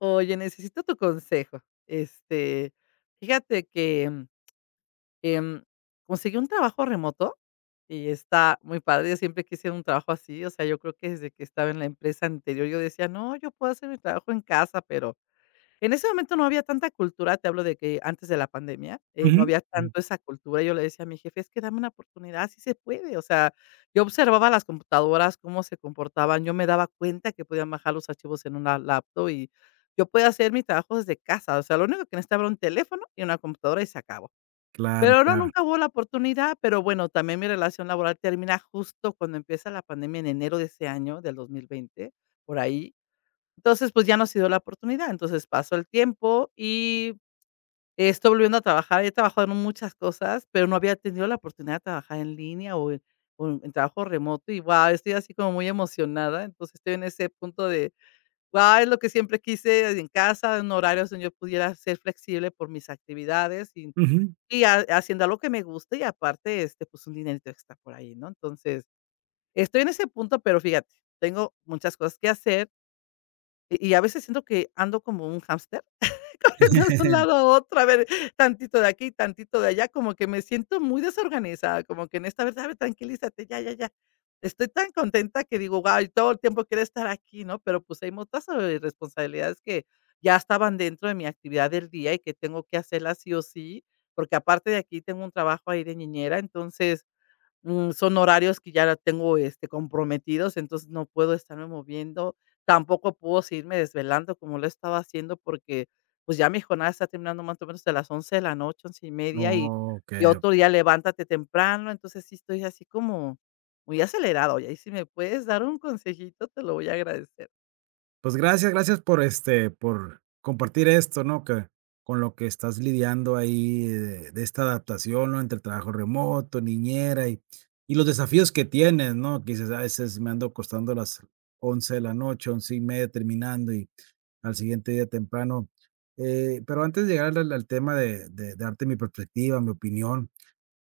Oye, necesito tu consejo. Este, Fíjate que, em, conseguí un trabajo remoto y está muy padre. Yo siempre quise un trabajo así, o sea, yo creo que desde que estaba en la empresa anterior yo decía: "No, yo puedo hacer mi trabajo en casa", pero en ese momento no había tanta cultura, te hablo de que antes de la pandemia, no Ujú, había ujú, tanto esa cultura. Yo le decía a mi jefe: "Es que dame una oportunidad, sí se puede". O sea, yo observaba las computadoras, cómo se comportaban, yo me daba cuenta que podían bajar los archivos en una laptop y yo podía hacer mi trabajo desde casa. O sea, lo único que necesitaba era un teléfono y una computadora y se acabó. claro, Pero no, claro. nunca hubo la oportunidad, pero bueno, también mi relación laboral termina justo cuando empieza la pandemia en enero de ese año, del 2020 por ahí. Entonces, pues, ya no se dio la oportunidad. Entonces, pasó el tiempo y estoy volviendo a trabajar. He trabajado en muchas cosas, pero no había tenido la oportunidad de trabajar en línea o en trabajo remoto y, guau, estoy así como muy emocionada. Entonces, estoy en ese punto de, guau, es lo que siempre quise en casa, en horarios donde yo pudiera ser flexible por mis actividades Ujú. y ha haciendo algo que me guste y aparte, pues, un dinerito extra por ahí, ¿no? Entonces, estoy en ese punto, pero fíjate, tengo muchas cosas que hacer y a veces siento que ando como un hámster, corriendo de un lado a otro, a ver, tantito de aquí, tantito de allá, como que me siento muy desorganizada, como que en esta vez, a ver, tranquilízate, ya, ya, ya. Estoy tan contenta que digo, guau, todo el tiempo quiero estar aquí, ¿no? Pero pues hay otras responsabilidades que ya estaban dentro de mi actividad del día y que tengo que hacerlas sí o sí, porque aparte de aquí tengo un trabajo ahí de niñera. Entonces son horarios que ya la tengo, comprometidos, entonces no puedo estarme moviendo, tampoco puedo seguirme desvelando como lo estaba haciendo porque, pues, ya mi jornada está terminando más o menos de las 11 de la noche, 11 y media, y Okey, otro okey. día levántate temprano, entonces sí estoy así como muy acelerado y ahí si me puedes dar un consejito, te lo voy a agradecer. Pues gracias, gracias por, por compartir esto, ¿no? Que con lo que estás lidiando ahí de esta adaptación, ¿no? Entre el trabajo remoto, niñera y los desafíos que tienes, ¿no? Que dices: "Ah, A veces me ando acostando a las 11 de la noche, 11 y media terminando y al siguiente día temprano". Pero antes de llegar al tema de darte mi perspectiva, mi opinión.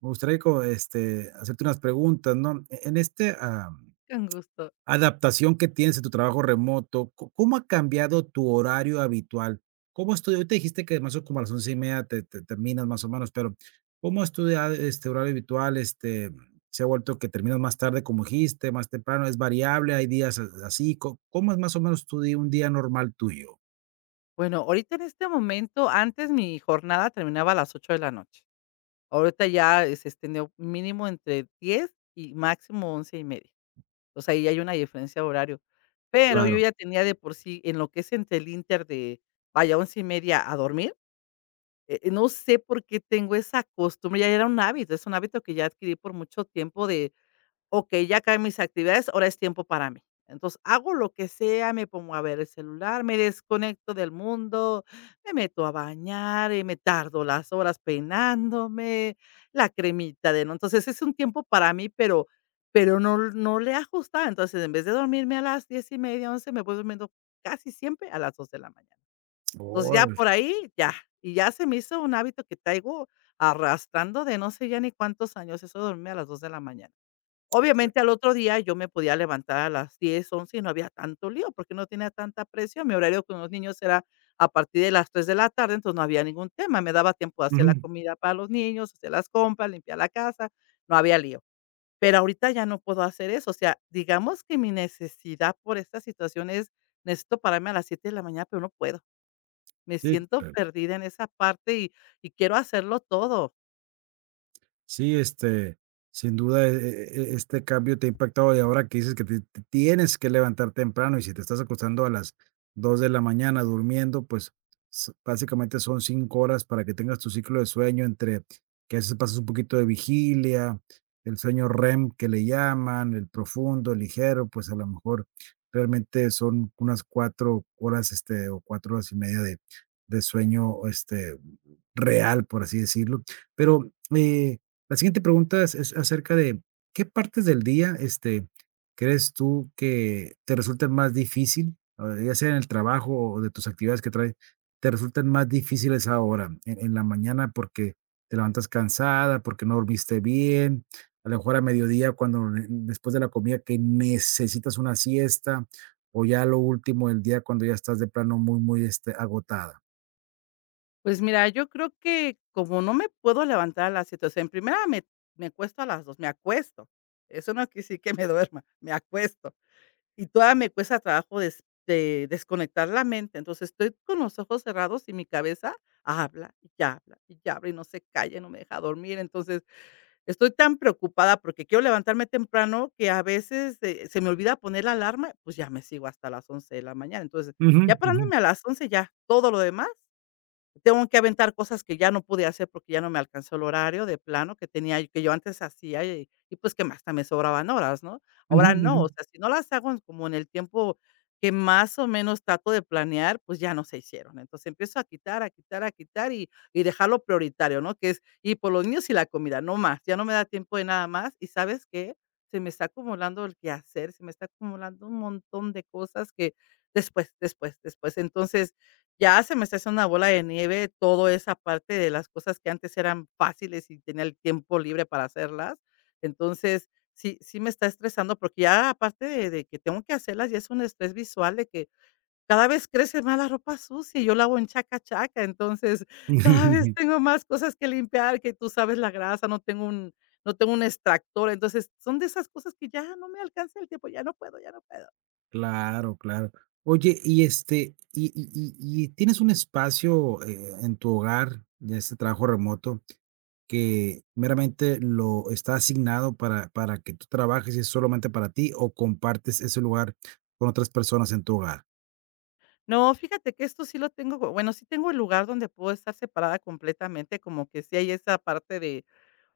Me gustaría hacerte unas preguntas, ¿no? En este, Con gusto. adaptación que tienes en tu trabajo remoto, ¿có cómo ha cambiado tu horario habitual? ¿Cómo es tu ahorita dijiste que más o menos como a las 11:30 te te terminas más o menos, pero ¿cómo es, horario habitual? Este, ¿se ha vuelto que terminas más tarde, como dijiste, más temprano? ¿Es variable? ¿Hay días a así? ¿Co cómo es más o menos tu día, un día normal tuyo? Bueno, ahorita en este momento, antes mi jornada terminaba a las 8 de la noche. Ahorita ya se extendió mínimo entre 10 y máximo 11 y media. O sea, ahí hay una diferencia de horario. Pero yo Claro. ya tenía de por sí, en lo que es entre el inter de, vaya, once y media a dormir, no sé por qué tengo esa costumbre, ya era un hábito, es un hábito que ya adquirí por mucho tiempo de: okey, ya acabé mis actividades, ahora es tiempo para mí. Entonces, hago lo que sea, me pongo a ver el celular, me desconecto del mundo, me meto a bañar y me tardo las horas peinándome, la cremita de no entonces, es un tiempo para mí, pero pero no le he ajustado. Entonces, en vez de dormirme a las diez y media, 11 me voy durmiendo casi siempre a las 2 de la mañana. Entonces, ya Órale. por ahí, ya. Y ya se me hizo un hábito que traigo arrastrando de no sé ya ni cuántos años, eso de dormirme a las 2 de la mañana. Güey. Obviamente, al otro día yo me podía levantar a las 10 11 y no había tanto lío, porque no tenía tanta presión. Mi horario con los niños era a partir de las 3 de la tarde, entonces no había ningún tema. Me daba tiempo de hacer la Ujú. comida para los niños, hacer las compras, limpiar la casa, no había lío. Pero ahorita ya no puedo hacer eso. O sea, digamos que mi necesidad por esta situación es, necesito pararme a las 7 de la mañana, pero no puedo. Me Sí, siento claro. perdida en esa parte y quiero hacerlo todo. Sí, sin duda, este cambio te ha impactado, y ahora que dices que te tienes que levantar temprano, y si te estás acostando a las 2 de la mañana durmiendo, pues s básicamente son 5 horas para que tengas tu ciclo de sueño entre que a veces pasas un poquito de vigilia, el sueño REM que le llaman, el profundo, el ligero, pues, a lo mejor realmente son unas 4 horas, o 4 horas y media de sueño, real, por así decirlo. Pero, la siguiente pregunta es acerca de, ¿qué partes del día, crees tú que te resultan más difícil? Ah, ya sea en el trabajo o de tus actividades que traes, te resultan más difíciles ahora, en la mañana porque te levantas cansada, porque no dormiste bien, a lo mejor a mediodía cuando ne después de la comida que necesitas una siesta, o ya a lo último del día cuando ya estás de plano muy, muy, agotada. Pues mira, yo creo que como no me puedo levantar a las siete, o sea, en primera me acuesto a las 2, me acuesto. Eso no quiere decir que me duerma, me acuesto. Y todavía me cuesta trabajo desconectar la mente. Entonces, estoy con los ojos cerrados y mi cabeza habla y habla y habla y no se calla, no me deja dormir. Entonces, estoy tan preocupada porque quiero levantarme temprano que a veces, se me olvida poner la alarma, pues ya me sigo hasta las 11 de la mañana. Entonces, Ujú, ya ujú, parándome a las 11 ya todo lo demás tengo que aventar cosas que ya no pude hacer porque ya no me alcanzó el horario de plano que tenía y que yo antes hacía y pues que hasta me sobraban horas, ¿no? ujú, Ahora ujú. no, o sea, si no las hago en como en el tiempo que más o menos trato de planear, pues ya no se hicieron. Entonces empiezo a quitar, a quitar, a quitar y dejarlo prioritario, ¿no? Que es y por los niños y la comida, no más. Ya no me da tiempo de nada más. ¿Y sabes qué? Se me está acumulando el quehacer, se me está acumulando un montón de cosas que después, después, después. Entonces, ya se me está haciendo una bola de nieve todo esa parte de las cosas que antes eran fáciles y tenía el tiempo libre para hacerlas. Entonces, sí me está estresando, porque ya aparte de que tengo que hacerlas, ya es un estrés visual de que cada vez crece más la ropa sucia y yo la hago en chaca chaca. Entonces, cada vez tengo más cosas que limpiar, que tú sabes la grasa, no tengo un extractor. Entonces, son de esas cosas que ya no me alcanza el tiempo, ya no puedo, ya no puedo. Claro, claro. Oye, y tienes un espacio, en tu hogar, de este trabajo remoto que meramente lo está asignado para que tú trabajes, y es solamente para ti o compartes ese lugar con otras personas en tu hogar. No, fíjate que esto sí lo tengo, co bueno, sí tengo el lugar donde puedo estar separada completamente, como que sí hay esa parte de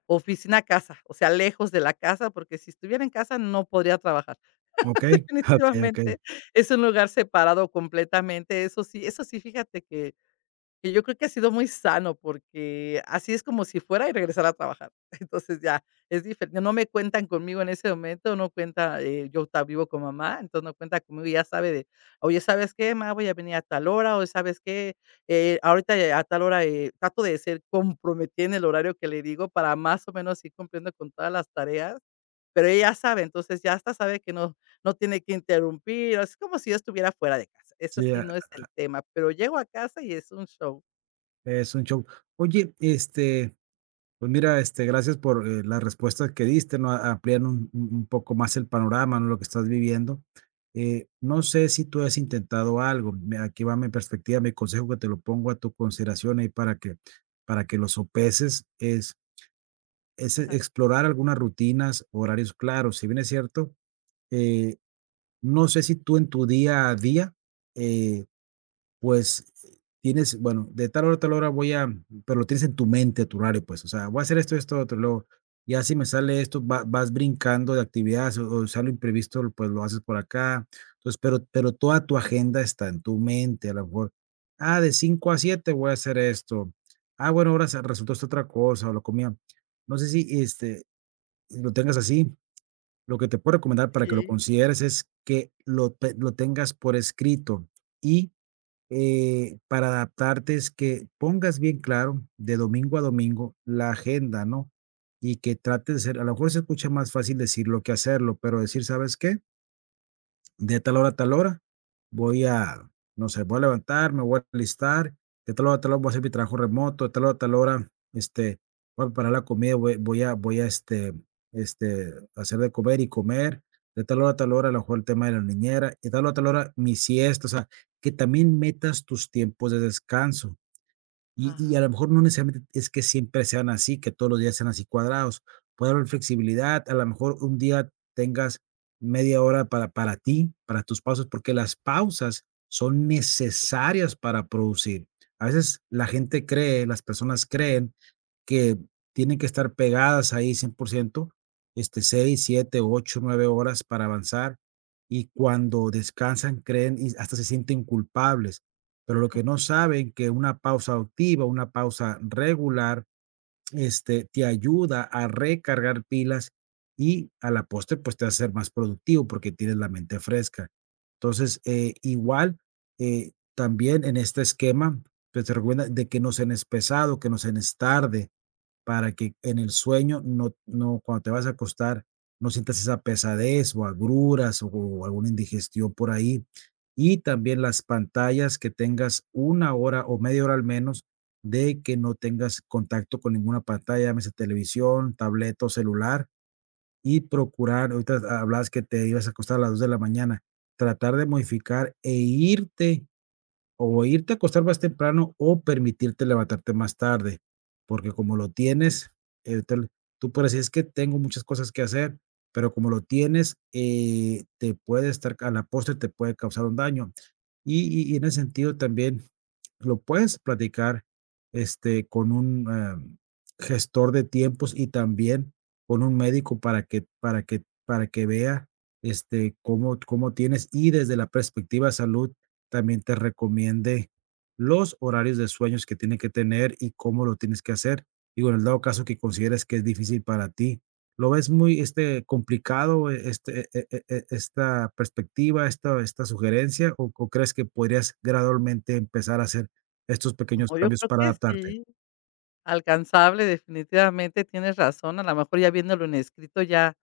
oficina casa, o sea, lejos de la casa, porque si estuviera en casa no podría trabajar. ¿Ok? Ok, ok. Definitivamente es un lugar separado completamente, eso sí, eso sí, fíjate que y yo creo que ha sido muy sano, porque así es como si fuera y regresara a trabajar. Entonces ya es diferente. No me cuentan conmigo en ese momento, no cuenta, yo vivo con mamá, entonces no cuenta conmigo y ya sabe de, oye, ¿sabes qué, ma? Voy a venir a tal hora, o ¿sabes qué? Ahorita a tal hora trato de ser comprometida en el horario que le digo para más o menos ir cumpliendo con todas las tareas, pero ella ya sabe, entonces ya hasta sabe que no, no tiene que interrumpir, es como si yo estuviera fuera de casa. Eso Sí, sí ah, no es el tema, pero llego a casa y es un show. es un show. Oye, pues mira, gracias por, las respuestas que diste, ¿no? Amplían un poco más el panorama, ¿no? Lo que estás viviendo. No sé si tú has intentado algo. Aquí va mi perspectiva, mi consejo, que te lo pongo a tu consideración ahí para que lo sopeses, es Ajá, explorar algunas rutinas, horarios claros. Si bien es cierto, eh, no sé si tú en tu día a día, eh, pues, tienes, bueno, de tal hora a tal hora voy a pero lo tienes en tu mente, tu horario, pues, o sea, voy a hacer esto, esto, otro, luego, ya si me sale esto, va vas brincando de actividades, o sale imprevisto, pues, lo haces por acá. Entonces, pero toda tu agenda está en tu mente, a lo mejor, ah, de 5 a 7 voy a hacer esto. Ah, bueno, ahora se resultó esta otra cosa, o lo comía. No sé si, lo tengas así. Lo que te puedo recomendar para que lo sí. consideres es que lo pe lo tengas por escrito y, para adaptarte, es que pongas bien claro de domingo a domingo la agenda, ¿no? Y que trates de ser, a lo mejor se escucha más fácil decirlo que hacerlo, pero decir, ¿sabes qué? De tal hora a tal hora voy a, no sé, voy a levantar, me voy a alistar, de tal hora a tal hora voy a hacer mi trabajo remoto, de tal hora a tal hora, este, voy a preparar la comida, voy a hacer de comer y comer, de tal hora, a lo mejor el tema de la niñera, de tal hora a tal hora, mi siesta, o sea, que también metas tus tiempos de descanso, y a lo Ah, mejor no necesariamente es que siempre sean así, que todos los días sean así cuadrados. Puede haber flexibilidad, a lo mejor un día tengas media hora para ti, para tus pausas, porque las pausas son necesarias para producir. A veces la gente cree, las personas creen que tienen que estar pegadas ahí 100%, 6, 7, 8, 9 horas para avanzar, y cuando descansan creen y hasta se sienten culpables, pero lo que no saben que una pausa activa, una pausa regular, te ayuda a recargar pilas y, a la postre, pues te hace ser más productivo porque tienes la mente fresca. Entonces, igual, también en este esquema, pues se recomienda de que no cenes pesado, que no cenes tarde, para que en el sueño no cuando te vas a acostar, no sientas esa pesadez o agruras, o alguna indigestión por ahí. Y también las pantallas, que tengas 1 hora o media hora al menos de que no tengas contacto con ninguna pantalla, llámese televisión, tableta o celular, y procurar, ahorita hablabas que te ibas a acostar a las 2 de la mañana, tratar de modificar e irte, o irte a acostar más temprano o permitirte levantarte más tarde, porque como lo tienes, te l tú puedes decir: "Es que tengo muchas cosas que hacer", pero como lo tienes, te puede estar a la postre te puede causar un daño. Y en ese sentido también lo puedes platicar, con un, gestor de tiempos y también con un médico para que, vea, cómo tienes, y desde la perspectiva de salud también te recomiende los horarios de sueños que tiene que tener y cómo lo tienes que hacer. Digo, en el dado caso que consideres que es difícil para ti, lo ves muy, complicado, esta perspectiva, esta sugerencia, o crees que podrías gradualmente empezar a hacer estos pequeños no, yo cambios creo para que adaptarte. sí, alcanzable, definitivamente, tienes razón, a lo mejor ya viéndolo en escrito ya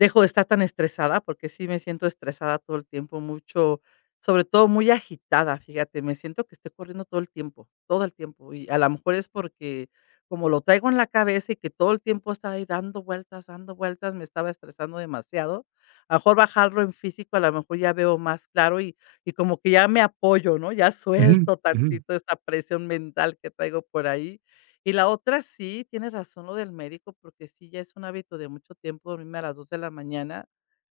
dejo de estar tan estresada, porque sí me siento estresada todo el tiempo, mucho, sobre todo muy agitada, fíjate, me siento que estoy corriendo todo el tiempo, y a lo mejor es porque como lo traigo en la cabeza y que todo el tiempo está ahí dando vueltas, me estaba estresando demasiado. A lo mejor bajarlo en físico, a lo mejor ya veo más claro y como que ya me apoyo, ¿no? Ya Ujú, suelto ujú. tantito esa presión mental que traigo por ahí y la otra sí, tienes razón lo del médico, porque sí ya es un hábito de mucho tiempo dormirme a las 2 de la mañana,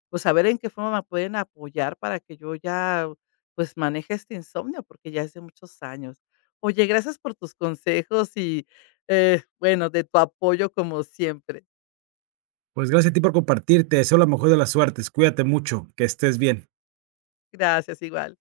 pues, saber en qué forma me pueden apoyar para que yo ya, pues, maneje este insomnio, porque ya es de muchos años. Oye, gracias por tus consejos y, bueno, de tu apoyo como siempre. Pues gracias a ti por compartirte. Deseo la mejor de las suertes, cuídate mucho, que estés bien. Gracias, igual.